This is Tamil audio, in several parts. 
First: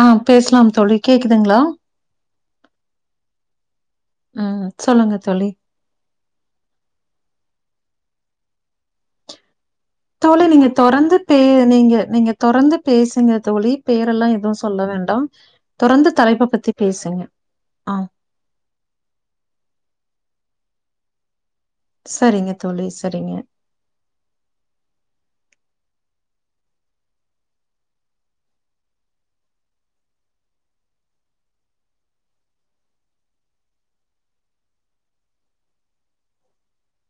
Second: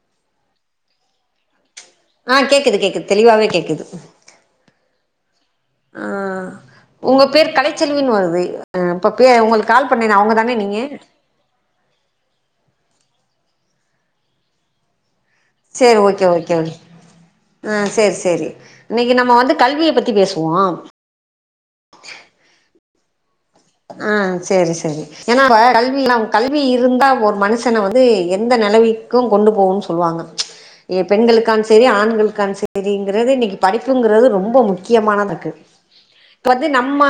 ஆஹ் பேசலாம் தோழி கேக்குதுங்களா ஆ கேக்குது கேக்குது தெளிவாவே கேக்குது சொலி ஆ உங்க பேர் கலைச்செல்வினு வருது இப்ப உங்களுக்கு கால் பண்ணேனே அவங்க தோழி தானே நீங்க தொறந்து பே நீங்க நீங்க தொறந்து பேசுங்க தோழி பேரெல்லாம் எதுவும் சொல்ல வேண்டாம் சரி தொறந்து ஓகே தலைப்ப ஓகே பத்தி பேசுங்க. ஆஹ் ஆ சரி சரி இன்னைக்கு நம்ம வந்து கல்வியை பத்தி பேசுவோம் சரிங்க தோழி சரிங்க ஆ செரி செரி ஏன்னா இப்ப கல்வி கல்வி இருந்தா ஒரு மனுஷன வந்து எந்த நெலவிக்கு கொண்டு போகும்னு சொல்வாங்க ஏ பெண்களுக்கானு செரி ஆண்களுக்கானு செரிங்றது இன்னிக்கி படிப்புங்கிறது ரொம்ப முக்கியமானதா இருக்கு இப்ப வந்து நம்ம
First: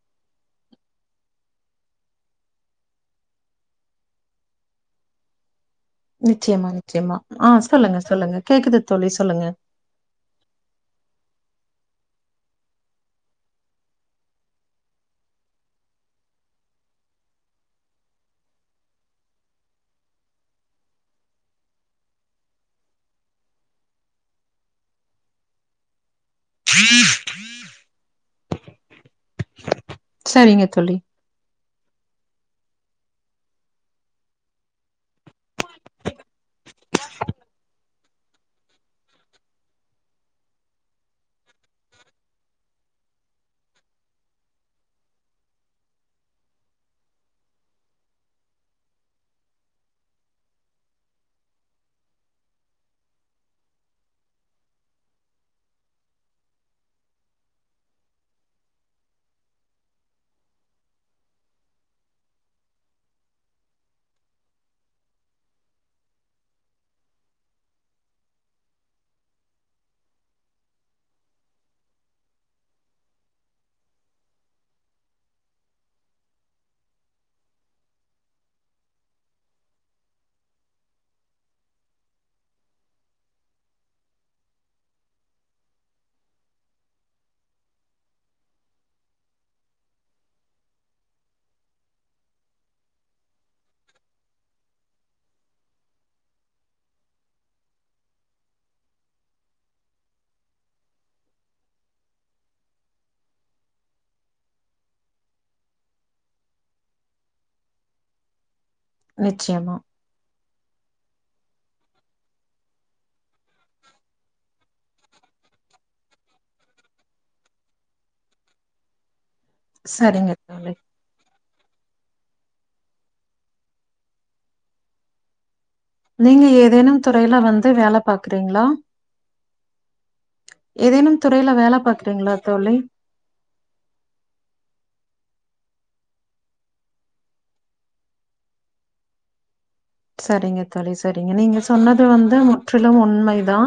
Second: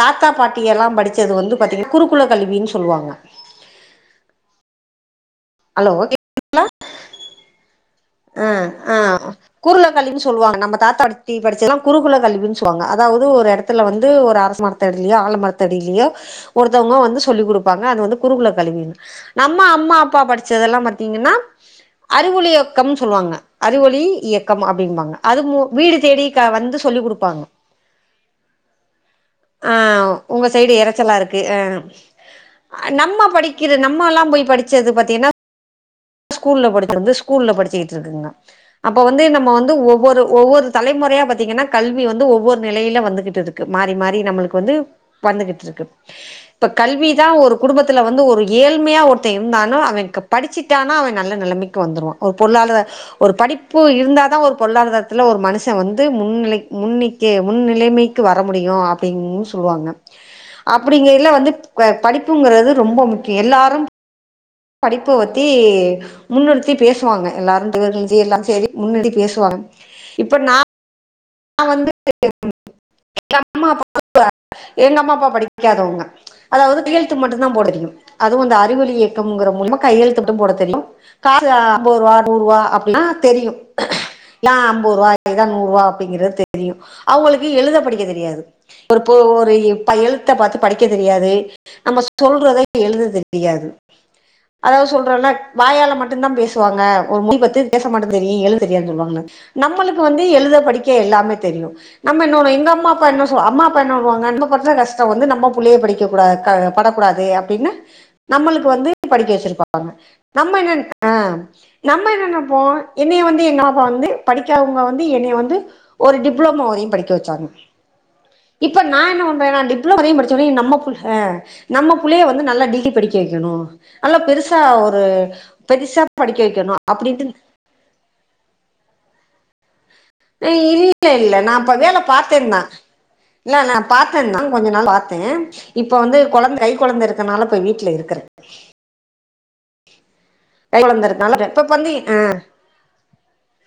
தாத்தா பாட்டி எல்லா படிச்சது வந்து பாத்தீங்க குருகுலகல்வினு சொல்வாங்க நிச்சயமா நிச்சயமா ஆ சொல்லுங்க சொல்லுங்க. அ கேக்குது ஆ தோழி சொல்லுங்க. குருலகல்வினு சொல்வாங்க நம்ம தாத்தா பா ட்டி படிச்சதெல்லா குருகுல கல்வின்னு சொல்வாங்க அதாவது ஒரு எடத்துல வந்து ஒரு அரசமரத்து அடிலியோ ஆலமரத்து அடிலியோ ஒருத்தவங்க வந்து சொல்லிக் குடுப்பாங்க அது வந்து குருகுலகல்வினு நம்ம அம்மா அப்பா படிச்சதெல்லா பாத்தீங்கனா அறிவொளி இயக் கம் சொல்வாங்க அறிவொளி இயக்கம் அப்டிம்பாங்க அது மு வீடு தேடி க வந்து சொல்லிக் குடுப்பாங்க ஆ உங்க சரிங்க சைடு தோழி. இரச்சலா இருக்கு ஆ நம்ம படிக்கிற நம்ம எல்லா போய் படிச்சது பாத்தீங்னா ஸ்கூல்ல படிச்சது ந்து ஸ்கூல்ல படிச்சுட்டு இருக்குங்க அப்ப வந்து நம்ம வந்து ஒவ்வொரு ஒவ்வொரு தலைமுறையா பாத்தீங்கனா கல்வி வந்து ஒவ்வொரு நிலையில வந்துகிட்டு இருக்கு மாறி மாறி நம்மளுக்கு வந்து வந்துகிட்டு இருக்கு இப்ப கல்விதா ஒரு குடும்பத்துல வந்து ஒரு ஏழ்மையா ஒருத்த இருந்தானு அவ க படிச்சி சிட்டானா அவ நல்ல நிலைமைக்கு வந்துருவா ஒரு பொருளாதர ஒரு படிப்பு இருந்ததா ஒரு பொருளாதாரத்துல ஒரு மனுஷ வந்து முன்னிலைக் முன்னிக்கே முன்னிலைமைக்கு வர முடியு அப்டினு சொல்வாங்க அப்டிங்கைல வந்து அ படிப்புங்கிறது ரொம்ப முக்கிய எல்லாரு படிப்பு வந் தி முன்னிறுத்தி பேசுவாங்க எல்லாரு திவகர்ல்ஜி எல்லாரு சேரி முன்னுறுத்தி பேசுவாங்க இப்ப நா நா வந்து எங்க அம்மா எங்க அம்மா அப்பா படிக்காதவங்க அதாவது கையெழுத்து மட்டு தா போட தெரியு அதுவு அந்த அறிவொளி இயக்கங்கிற மூலமா கையெழுத்து மட்டும் போட தெரியு காசு அம்பது ரூவா நூற்ரூவா அப்டினா தெரியு இ தா அம்பது ரூவா இதா நூறுரூவா அப்டிங்றது தெரியு அவங்களுக்கு எழுத படிக்க தெரியாது ஒரு போ ஒரு பை எழுத்த பாத்து படிக்க தெரியாது நம்ம சொல்றத எழுத தெரியாது அதாவது சொல்றோல்ல வாயால மட்டுந்தா பேசுவாங்க ஒரு மொழி பத்தி பேச மாட்டுந் தெரியு எழுத தெரியாதுனு சொல்வாங்ளா நம்மளுக்கு வந்து எழுத படிக்க கே எல்லாமே தெரியு நம்ம என்ன ஒரு எங்க அம்மா அப்பா என்ன சொ அம்மா அப்பா என்ன சொல்வாங்க நம்படுற கஷ்டோ வந்து நம்ம புள்ளைங்க படிக்ககூடாது க படக்கூடாது அப்படின்னு நம்மளுக் வந்து படிக்க நிச்சயமா. வெச்சிருப்பாங்க நம்ம என்ன ஆ நம்ம என்ன நினப்போ என்னைய வந்து எங்க அம்மா அப்பா வந்து படிக்காதவங்க வந்து என்னைய வந்து ஒரு டிப்ளோமோ வரையு படிக்க வச்சாங்க இப்ப நா என்ன ஒன் இப்போ நா டிப்ளமோ வரையு சரிங்க முடிச்ச [unintelligible] தோழி. நம்ம புள்ள நம்ம புள்ளைய வந்து நல்லா டிகிரி படிக்க வைக்கணு நல்லா பெருசா ஒரு பெருசா படிக்க நீங்க வைக்கணு ஏதேனும் துறையில அப்டின்ட்டு வந்து வேல பாக்குறீங்களா இல்ல ஏதேனும் இல்ல துறையில நா அப்ப வேல பாக்குறீங்களா பாத்திருந்த தோழி? இல்ல நா பாத்திருந்தோ கொஞ்சோ நாள் பாத்த இப்போ வந்து கொழந்த கை கொழந்த இருக்கனால இப்போ வீட்டுல இருக்கிற சரிங்க தோழி சரிங்க இருக்கனால நீங்க இப்ப சொன்னது ஆ வந்து முற்றிலும் உண்மைதா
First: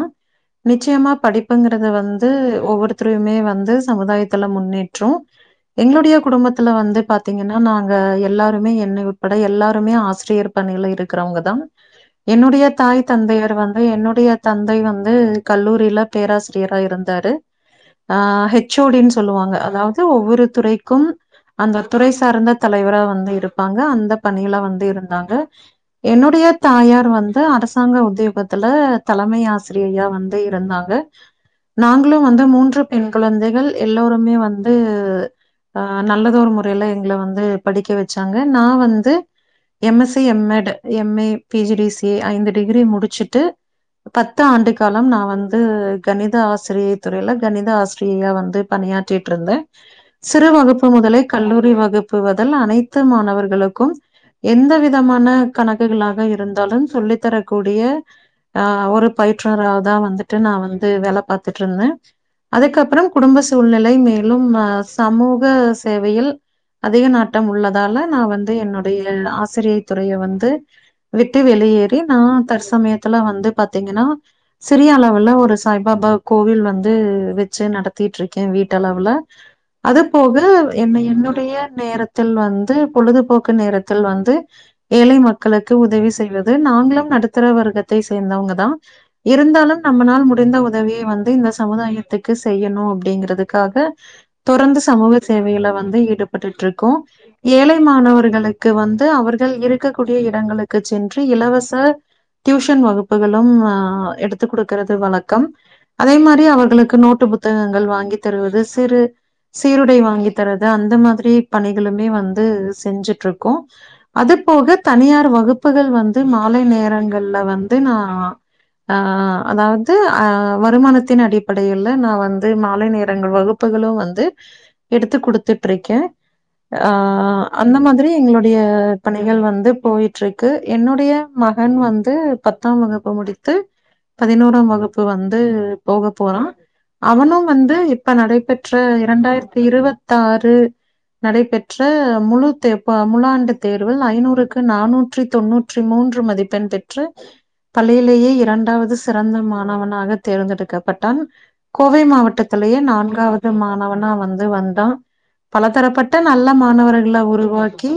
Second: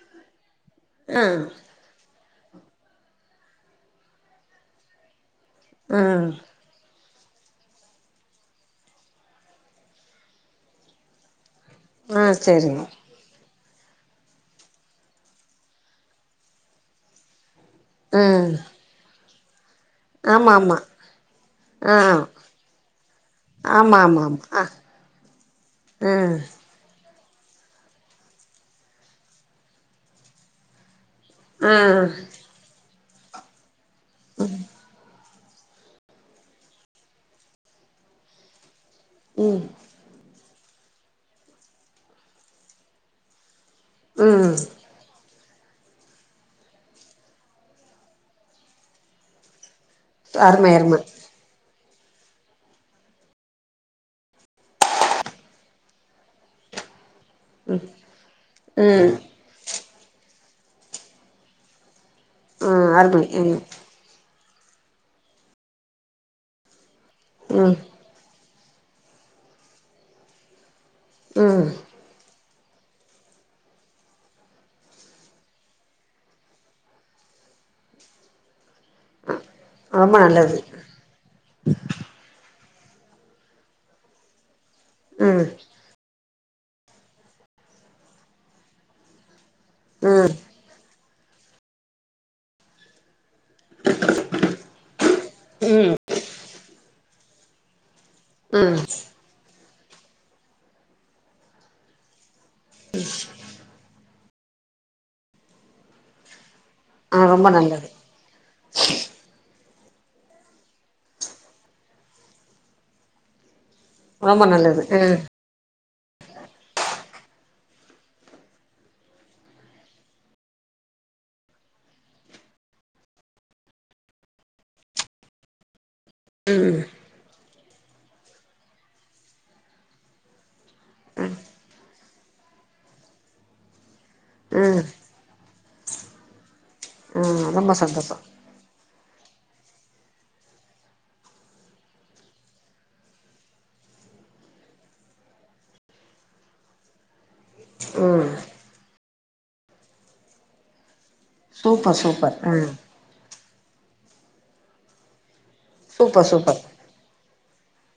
நிச்சயமா ஆ படிப்புங்கிறது வந் து ஒவ்வொருத்ரையுமே வந்து சமுதாயத்துல முன்னேற்று ஆ எங்களுடைய குடும்பத்துல வந்து பாத் பாத்தீங்கன்னா நாங்க எல்லாருமே என்னை உட்பட எல்லாருமே ஆசிரியர் பணியில இரு க்கறவங்கதா ஆ என்னுடைய சேரிங்க தாய் தந்தையர் வந் என்னுடைய தந்தை வந்து கல்லூரியில பேராசிரியரா இருந்தாரு அ ஆ ஹெச் ஓ டினு சொல்லுவாங்க அதாவது து ஒவ்வொரு ஆமா ஆமா துறைக்கும் அந்த ஆ துறை சார்ந்த தலைவரா வந்து இருப்பாங்க ஆமா அந்த ஆமா ஆமா பணியில ஆ வந்து இருந்தாங்க ஆ என்னுடைய தாய் யார் வந்து அரசாங்க உத்தியோகத்துல தலைமை ஆசிரியையா வந்து இருந்தாங்க ஆ நாங்களு வந்து மூன்று பெண் குழந்தைகள் எல்லோருமே வந்து அஹ் நல்லதோர் முறையில எங்களை வந்து படிக்க வச்சாங்க நா வந் து ம் M S C M Ed M A, P G D C A ஐந்து டிகிரி முடிச்சுட்டு பத்து ம் ஆண்டு காலம் நா வந் து கணித ஆசிரிய துறையில கணித ஆசிரியையா வந்து பணியாற்றிற்று இருந்த அருமை சிறுவகுப்பு அருமை முதலே கல்லூரி வகுப் புவதில் அனைத்து மாணவர்களுக்கும் எந்த விதமான கணக்குகளாக இருந்தாலும் சொல்லித் தரக்கூடிய அ ஒரு ம் பயிற்றாறதா வந்து ட்டு நா வந்து வேலை பாத்துட்டு இருந்தேன் ம் அதுக்கப்றம் அருமை குடும்ப ம் சூழ்நிலை மே லும் அ சமூக சேவையில் அதிக நாட்டம் ம் உள்ளதால நான் வந் து என்னுடைய ஆசிரிய துறைய வந் து விட்டு ம் வெளியேறி நா தர்ஷ் சமயத்துல வந்து பாத்தீங்கன்னா சிறிய அளவுல ஒரு சாய்பாபா கோவில் வந்து வச்சு நடத்திட்டு இருக்கேன் வீட் ட்டுளவுல அது ரொம்ப போக நல்லது என்னை என்னுடைய நேரத்தில் வந்து வந்து பொழுதுபோக்கு நேரத்தில் வந்து ஏழை மக் ம் களுக்கு உதவி செய்வ து நாங்களும் நடுத்தர வர்கத்தை சேர்ந்தவங்கதா இருந்தாலு நம்மனால் ம் முடிந்த உதவியை வந் து இந்த சமுதாயத்துக்கு செய்யணு அப்டிங்கறது க்காக தொடர்ந்து சமூக சேவையில வந்து ஈடுபட்டுட்டு இருக்கோ ஏழை மாணவர்களுக்கு ம் வந்து அவர்கள் இருக் கக்கூடிய இடங்களுக்கு சென்று இலவச டியூஷன் வகுப்புகளும் ஆ எடுத் துக் கொடுக்கிறது வழக்கம் அதே மாரி அவர் களுக்கு நோட்டு ஆ ரொம்ப புத்தகங்கள் நல்லது வாங்கி தருவது சிறு சீருடை வாங்கி தரது அந்த மாதிரி பணிகளுமே வந்து செஞ்சுட்டுருக்கோம் அது ரொம்ப போக நல்லது ம் தனியார் வகுப்பு வகுப்புகள் வந்து மாலை நேரங்கள்ல வந்து நான் ஆஹ் அதாவது அஹ் வருமானத்தின் அடிப்படையில நான் வந்து மாலை நேரங்கள் வகுப்புகளும் வந்து எடுத்து கொடுத்துட்டு இருக்கேன் அ ம் ஆஹ் அந்த மாதிரி எங்களுடைய பணிகள் வந்து போயிட்டு இருக்கு என்னுடைய மகன் வந்து பத்தாம் வகுப்பு முடித்து பதினோராம் ம் வகுப்பு வந் து போக போறான் ம் அவனும் ரொம்ப வந்து இப்ப சந்தோஷம் நடைபெற்ற இரண்டாயிரத்தி இருவத்து ஆறு நடைபெற்ற முழு தேர் அ முலாண்டு தேர்வில் ஐநூறு க்கு நானூற்றி தொன்னூற்றி மூன்று மதிப்பெண் பெற்று ம் பள்ளியிலேயே இரண்டாவது சிறந்த மாணவனாக தேர்ந்தெடுக்கப்பட்டான் சூப்பர் கோவை சூப்பர் ம் மாவட்டத்துலேயே நான்காவது மாணவனா வந்து வந்தா பலதரப்பட்ட சூப்பர் நல்ல சூப்பர் மாணவர்கள உருவாக் கி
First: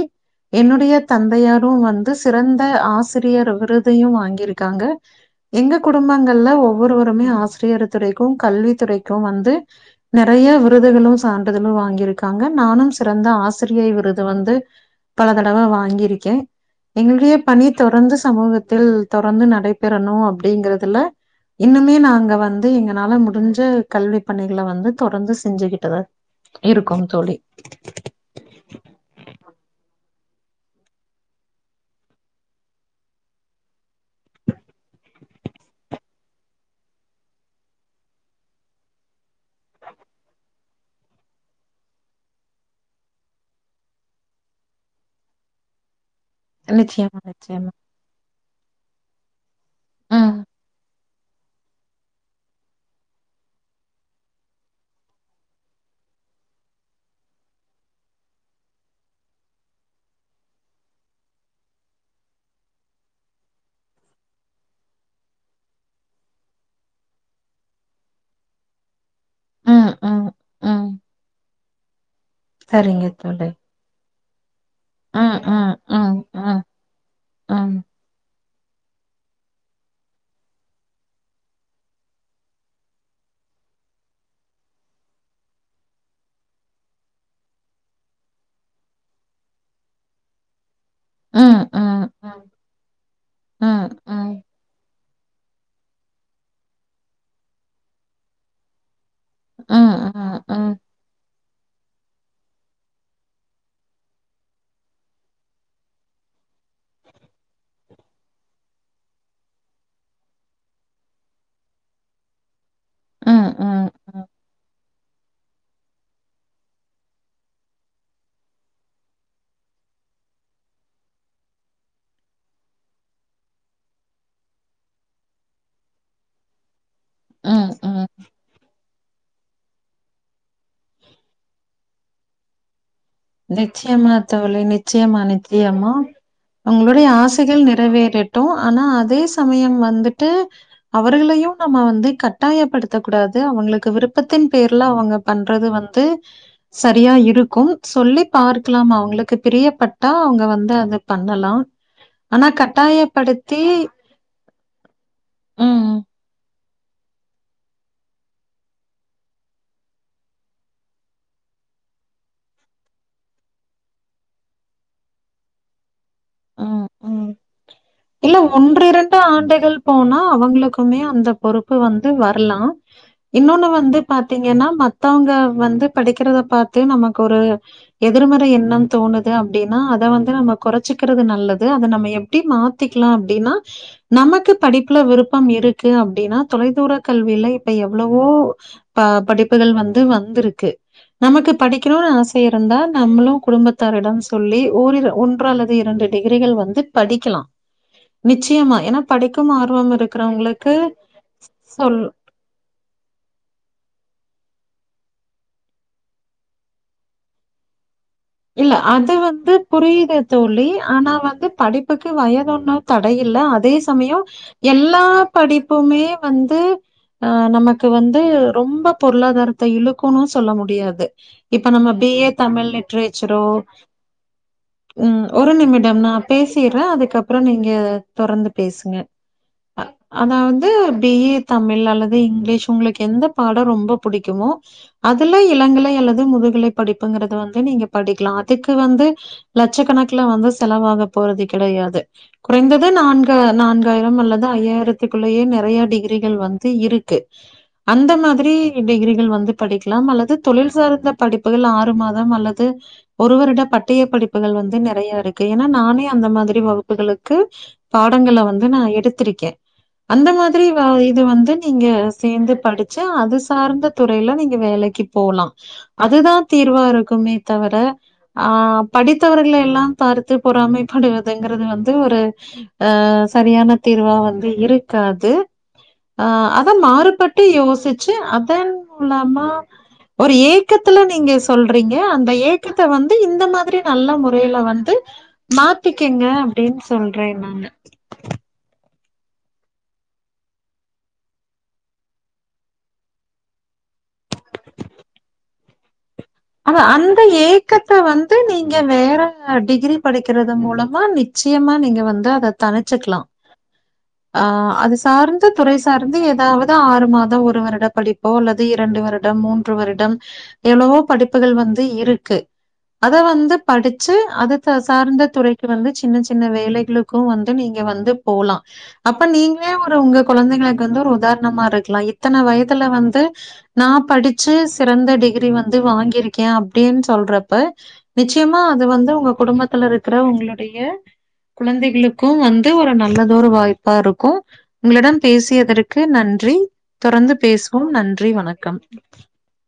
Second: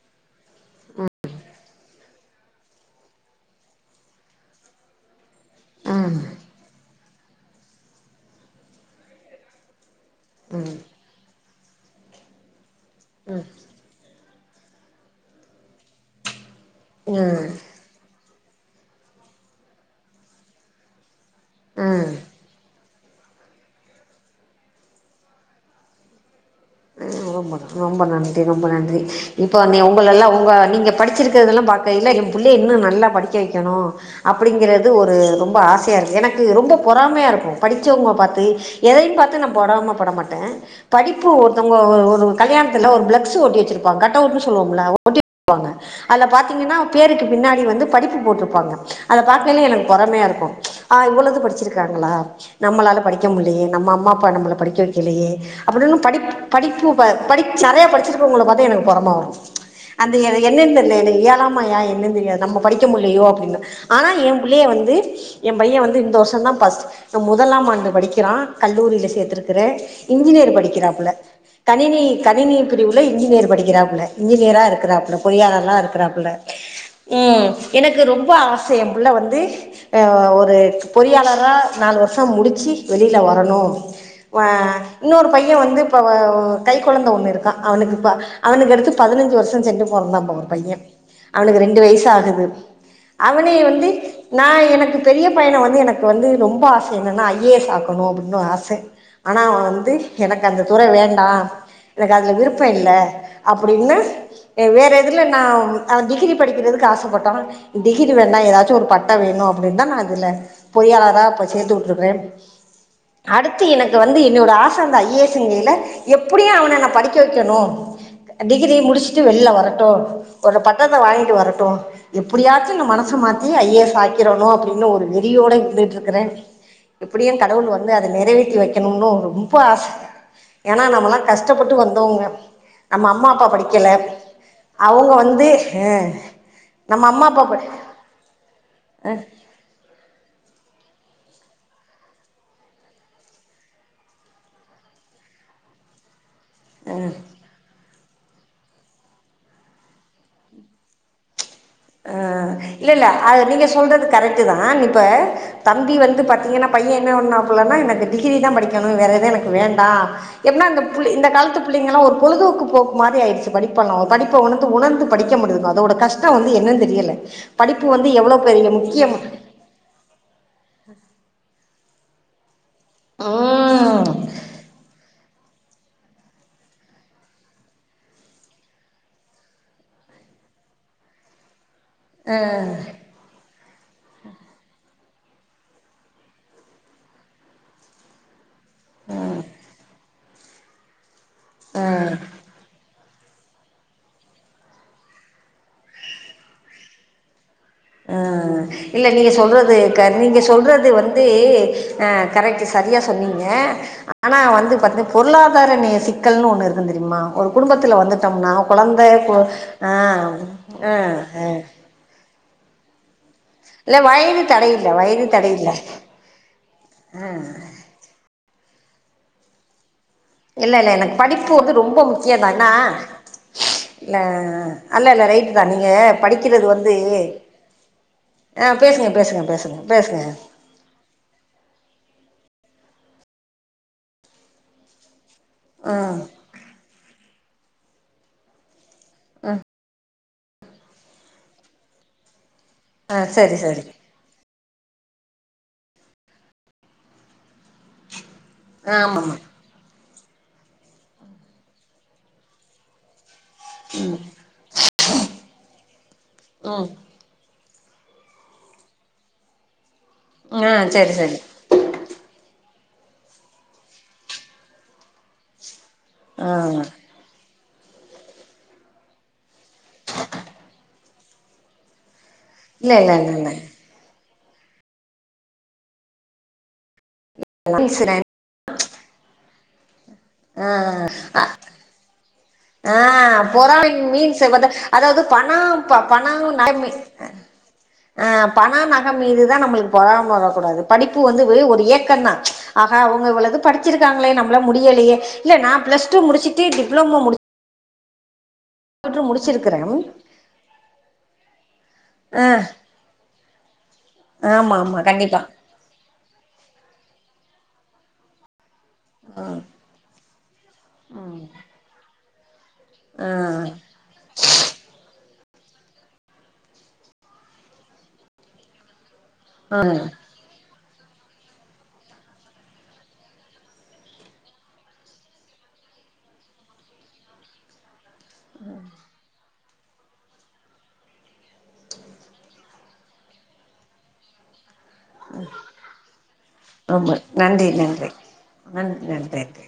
என்னுடைய தந்தையாரும் வந்து சிறந்த ஆசிரியர் விருதையும் வாங்கியிருக்காங்க எங்க ம் குடும்பங்கள்ல ஒவ்வொருவருமே ஆசிரியர் துறைக்கும் கல்வி துறைக்கும் வந்து நெறைய ம் விருதுகளும் சான்றிதலும் வாங்கியிருக்காங்க நானும் சிறந்த ஆசிரியர் விருது வந்து பல தடவ வாங்கி ரிக்கே எங்களுடைய ம் பணி தொடர்ந்து சமூகத்தில் தொடர்ந்து நடைபெறணு அப்படிங்கறதுல இன்னுமே ம் நாங்க வந்து எங்கனால முடிஞ்ச கல்வி பணிகள வந்து தொடர்ந்து செஞ்சுகிட்டுதான் இருக்கோம் தோழி [inaudible] ரொம்ப நன்றி ரொம்ப நன்றி இப்போ அந்தே உங்களெல்லா உங்க நீங்கள் படிச்சிருக்கதெல்லா பாக்கயில்ல என் புள்ளைய இன்னு நல்லா படிக்க வெக்கணு அப்படிங்கிறது ஒரு ரொம்ப ஆசையா இருக்கு எனக்கு ரொம்ப பொறாமையாருக்கு படிச்சவங்க பாத்து எதையு பாத்து நா பொறாம பட மாட்டே படிப்பு ஒருத்தவங்க ஒ ஒரு கல்யாணத்துல ஒரு ஃபிளக்ஸு ஒட்டி வெச்சிருப்பாங்க கட் அவுடன்னு சொல்லுவோம்ல ஓட்டி [inaudible] வாங்க அதுல் பாத்தீங்கன்னா நிச்சயமா பேருக்கு பின்னாடி நிச்சயமா வந்து படிப்பு போட்டு ப்பாங்க அத பார்த் வெளியே எனக்கு ம் பொறாமையாருக்கு ஆ இவ்ளோது படிச்சிருக்காங்களா நம்மளால்ல படிக்க முல்லையே நம்ம அம்மா அப்பா நம்பள படிக்க வெக்கலையே அப்புடின்னு படிப் படிப்பு ப-படிச் நறைய படிச்சிருக்கறவங்கள பாத்து எனக்கு பொறமா வரு அந்த என்ன என்னன்னு தெரியல எனக்கு இயாலாமையா என்னதுன்னு தெரியாது நம்ம படிக்க முல்லையோ அப்டின்னு ஆனா என் புள்ளைய வந்து என் பையன் வந்து இந்த வருஷோ தா ஃபஸ்ட் அ முதலாம் ஆண்டு படிக்கிறா கல்லூரியில சேர்த் துருக்குறே ம் ம் இன்ஜினியர் ம் படிக்கிறப்புல கணினி கணினி பிரிவுல சரிங்க தோழி இன்ஜினியர் படிக்கிறாப்புல இன்ஜினியரா இருக் ருக்கறாப்ல ம் ம் பொறியாளறா ம் இருக்கறாப்புல ம் உம் ம் எனக்கு ரொம்ப ஆ ச என் புள்ள வந்து அ ஒரு பொறியாளரா நாலு வருஷோ முடிச்சு வெளியில வரணு அ இன்னொரு பையன் வந்து இப்போ வ கை கொழந்த ஒண்ணு இருக்கா அவனுக்கு இப்ப அவனுக்கு அடுத்து பதினஞ்சு வருஷோ சென்று போறந்தா ஒரு பையே ம் அவனுக்கு ம் ரெண்டு ம் வயசாகுது அவனை ம் வந்து ம் ம் நா எனக்கு பெரிய பையன வந்து எனக்கு வந்து ரொம்ப ஆச என்னன்னா ஐ ஏ எஸ் சாக்கணு அப்புடின்னு ஆச ஆனா அவன் ம் வந்து எனக்கு அந்த துற ம் வேண்டா எனக்கு அதுல விருப்பயில்ல அப்புடின்னு வேற எதுல நா டிகிரி படிக்கிறதுக்கு ஆசப்பட்டா டிகிரி வேண்டா ஏதாச்சு ஒரு பட்டோ வேணு அப்டின்னு தா நா இதுல பொறியாளரா இப்ப சேர்த்து உட்ருக்குறே அடுத்து ம் எனக்கு வந்து என்னோட ஆசா அந்த ஐ ஏ [inaudible] கில எப் எப்புடியு அவன படிக்க வெக்கணு டிகிரி முடிஷ்ட்டு வெளிள வரட்டு ஒரு பட்டத்த வாங்கிட்டு வரட்டு எப்படியாச்சு நா மனசு மாத்தி ஐ ஏ எஸ் ஆக்கிரனு அப்டின்னு ஒரு வெறியோட இருந்துட்டுருக்குறே எப்டியு கடவுள் ம் வந்து அத ம் நெறைவேத்தி வெக்கணும்னு ரொம் ப்பாஸ் ஏனா நம்மளா கஷ்டப்பட்டு வந்தோவோங்க நிச்சயமா தோழி அவங்க நிச்சயமா வந்து அ நிச்சயமா நம்ம உங்களுடைய அம்மா ஆசைகள் அப்பா நிறைவேறட்டு ஆனா அதே சமயம் வந்துட்டு அவ் அவர்களையு நம்ம வந்து கட்டாயப்படுத்தக் கூடாது அவுங்களுக்கு விருப்பத்தின் பேயர்ல அவுங்க பண்றது வந்து சரியா இருக்கு சொல்லிப் பார்க்கலாம் அவுங்களுக்குப் பிரியப்பட்டா அவங்க வந்து அது பண்ணலா ஆனா அஹ் இல்லல்ல அத் கட்டாயப்படுத்தி நீங்க சொல்றது கரெக்ட்டு தா இப்ப ம் தம்பி வந்து பாத்தீங்ன்னா பைய என்னா பண்ணாப்புலனா நா இந்த டகிரி தா படிக்கணு வேற எது எனக்கு வேண்டா என்ன இந்த புள் இந்த காலத்து புள்ளைங்கெல்லா ஒரு பொழுதுக்கு போக்கு மாரி அகிடுச்சி படிப்பல்லா படிப்போ வந்து ஒணர்ந்து படிக்க மட்டுதுங்க அதோட கஷ்டோ வந் ம் ம் இல்ல பெரிய முக்கியம் ஒன்டிரண்டு ஆண்டுகள் போனா அவங்களுக் க்குமே அந்த பொறுப்பு வந்து வர்லா இன்னொன்னு வந்து ம் பாத்தீங்கன்னா மத் மத்தவங்க வந்து படிக்கிறத பாத்து நமக்கு ஒரு எதிர்மறை எண்ணம் தோணுது அப்டின்னா அதை வந்து நம்ம கொறைச்சிக்கிறது நல்லது அத நம்ம எப்டி மாத் படிக்கலா அப்டின்னா நமக்கு படிப்புல விருப் விருப்பம் இருக்கு அப்டின்னா தொலைத் தூர கல்விலை இப்ப எவ்வளோ ப்ப படிப்புகள் வந்து வந் வந்துருக்கு நமக்குப் படிக்கணுனு ஆசை இருந்தால் நம்மளு குடும்பத்தாரிட சொல்லி ஒரிரு ஒன்று அல்லது இரண்டு டிகிரிகள் வந்து படிக்கலா அஹ் இல்ல நீங்க சொல்றது ஆர்வம் க நீங்க இருக்கிறவங்களுக்கு சொல்றது வந்து சொல் அஹ் கரெக்ட் சரியா சொன்னீங்க ஆனா வந் வந்து பத்து பொருளாதார நே சிக்கல்னு ஒன்னு இருக்குனு தெரியுமா ஒரு குடும்பத்தில வந்து இல்ல அது வந்து புரியுது தோழி ஆ ஆனா ஆ வந்து படிப்புக்கு வயதொன் நோ தடைய இல்லா அதே இல்ல சமய வயது தடையில்ல எல்லா வயது தடையில்ல படிப்புமே வந்து அஹ் நமக்கு வந்து ரொம்பப் பொருளாதாரத்தை இழு க்குன்னு சொல்ல இல்ல இல்ல இல்ல முடியாது எனக்கு படிப்பு இப்ப வந்து நம்ம ரொம்ப பி ஏ முக்கியம் தமிழ் தானா லிட் லிட்ரேச்சரோ இல்ல அல்ல ம் இல்ல ஒரு ரைட்டு தான் நீங்க நிமிடம் நா படிக்கிறது பேசிர்றே வந்து அதுக்கப்ற நீங்க தொடர்ந்து ஆ பேசுங்க பேசுங்க பேசுங்க பேசுங்க ஆனா வந்து பி ஏ தமிழ் அல்லது இங்கிலீஷ் உங்களுக்கு எந்த பாடோ ரொம்ப புடிக்குமோ அது ல இளங்கலை ம் அல்லது முதுகலை படிப்பு பங்கறதன் இனி நீங்க படிக்கலா அதுக்கு வந்து ம் லட்சக்கணக் ல வந்து செலவாக போறது கெடையாது குறைந்தது ஆ நான்கு சரி சரி நான்காயிரம் அல்லத் து ஐயாயிரத்துக்குள்ளேயே நெறய டிகிரிகள் வந்து இருக்கு அந்த மாதிரி டிகிரிகள் ஆமாம்மா வந்து படிக்லாம் அல்ல து தொழில் சார்ந்த படிப்புகள் ஆறு மாதம் அல்ல து ஒருவரிட பட்டய படிப்புகள் வந்து நெறைய இருக்கு ஏன்னா நானே அந்த மாதிரி ம் வகுப்புகளுக்கு பாடங்கள வந்து நா எடுத்திருக்கே அந்த ஆ மாதிரி வா செரி இது செரி வந்து நீங்க சேர்ந்து படி ச்சு அது சார்ந்த துறைல நீங்க வேலைக்கு போலா அதுதா ஆ தீர்வா இருக்குமே தவர ஆஹ் படித்தவர்களையேல்லா பார்த்து பொறாமைப்படுவதுங்குறது வந்து ஒரு இல்ல இல்ல அஹ் இல்ல சரியான தீர்வா வந் இருக்காது ஆ அதா மாறுபட் டு யோசிச்சு இல்ல அதன் போலாமா ஒரு ஏக்கத்துல நீங்க சொல்றீங்க அந் ஆஹ் பொறாவின் மீம்ஸ் அ முறையில பத்த வந்து அதாவது பண்ணா ப மாத்திக்கங்க பணா நக அப்படின்னு மீ சொல்றேன் நான். அஹ் பண ந க மீது தா நம்மளுக்கு பொறாமவரக்கூடாது படிப்பு வந்து ஒரு ஏக்கந்தா ஆஹா இவங்க இவளோது படிச்சிருக்காங்களே நம்மலா முடியலையே இல்ல நா பிளஸ் டூ முடுச்சுட்டு டிப்ளோமோ முடு கத்த வந் து நீங்க வேற டிகிரி படிக்கிறது மூலமா வித் ச்சியமா நீங் க வந்து ஆ அத தனிச்சுக்லா ஆஹ் ஆமா அது ஆமா கண்டிப்பா சார்ந்து துறை சார்ந்து ஏதாவது ஆறு மாதோ ஒ வருட படிப்போ அல்லத் து இரண்டு வருடம் மூன்று வருடம் எவ்ளவோ படிப் புகள் வந்து இருக்கு அத ஆ வந்து படிச்சு அது த சார்ந்த துறை வந்து சின்ன சின்ன வேலைகளுக்கு வந்து நீங்க வந்து போலா அப்ப நீங்களே ஒரு உங்க குழந்தைகள வந்து ஒரு உதாரணமா இருக்கலா இத்தன வயதுல வந்து நா படிச்சு சிறந்த டிகிரி வந்து வாங்கிருக் க்கே அப்படின்னு சொல்றப்ப நிச்சயமா அது வந்து உங்க குடும்ப த்துல இருக்கிற உங்களுடைய குழந்தைகளுக்கு வந்து ஒரு நல்லதொரு வாய்ப்பா இருக்கு உங்களிடம் பேசியதற்கு நன்றி ரொம்ப தொடர்ந்து நன்றி பேசுவோம் நன்றி வணக்கம் நன்றி நன்றி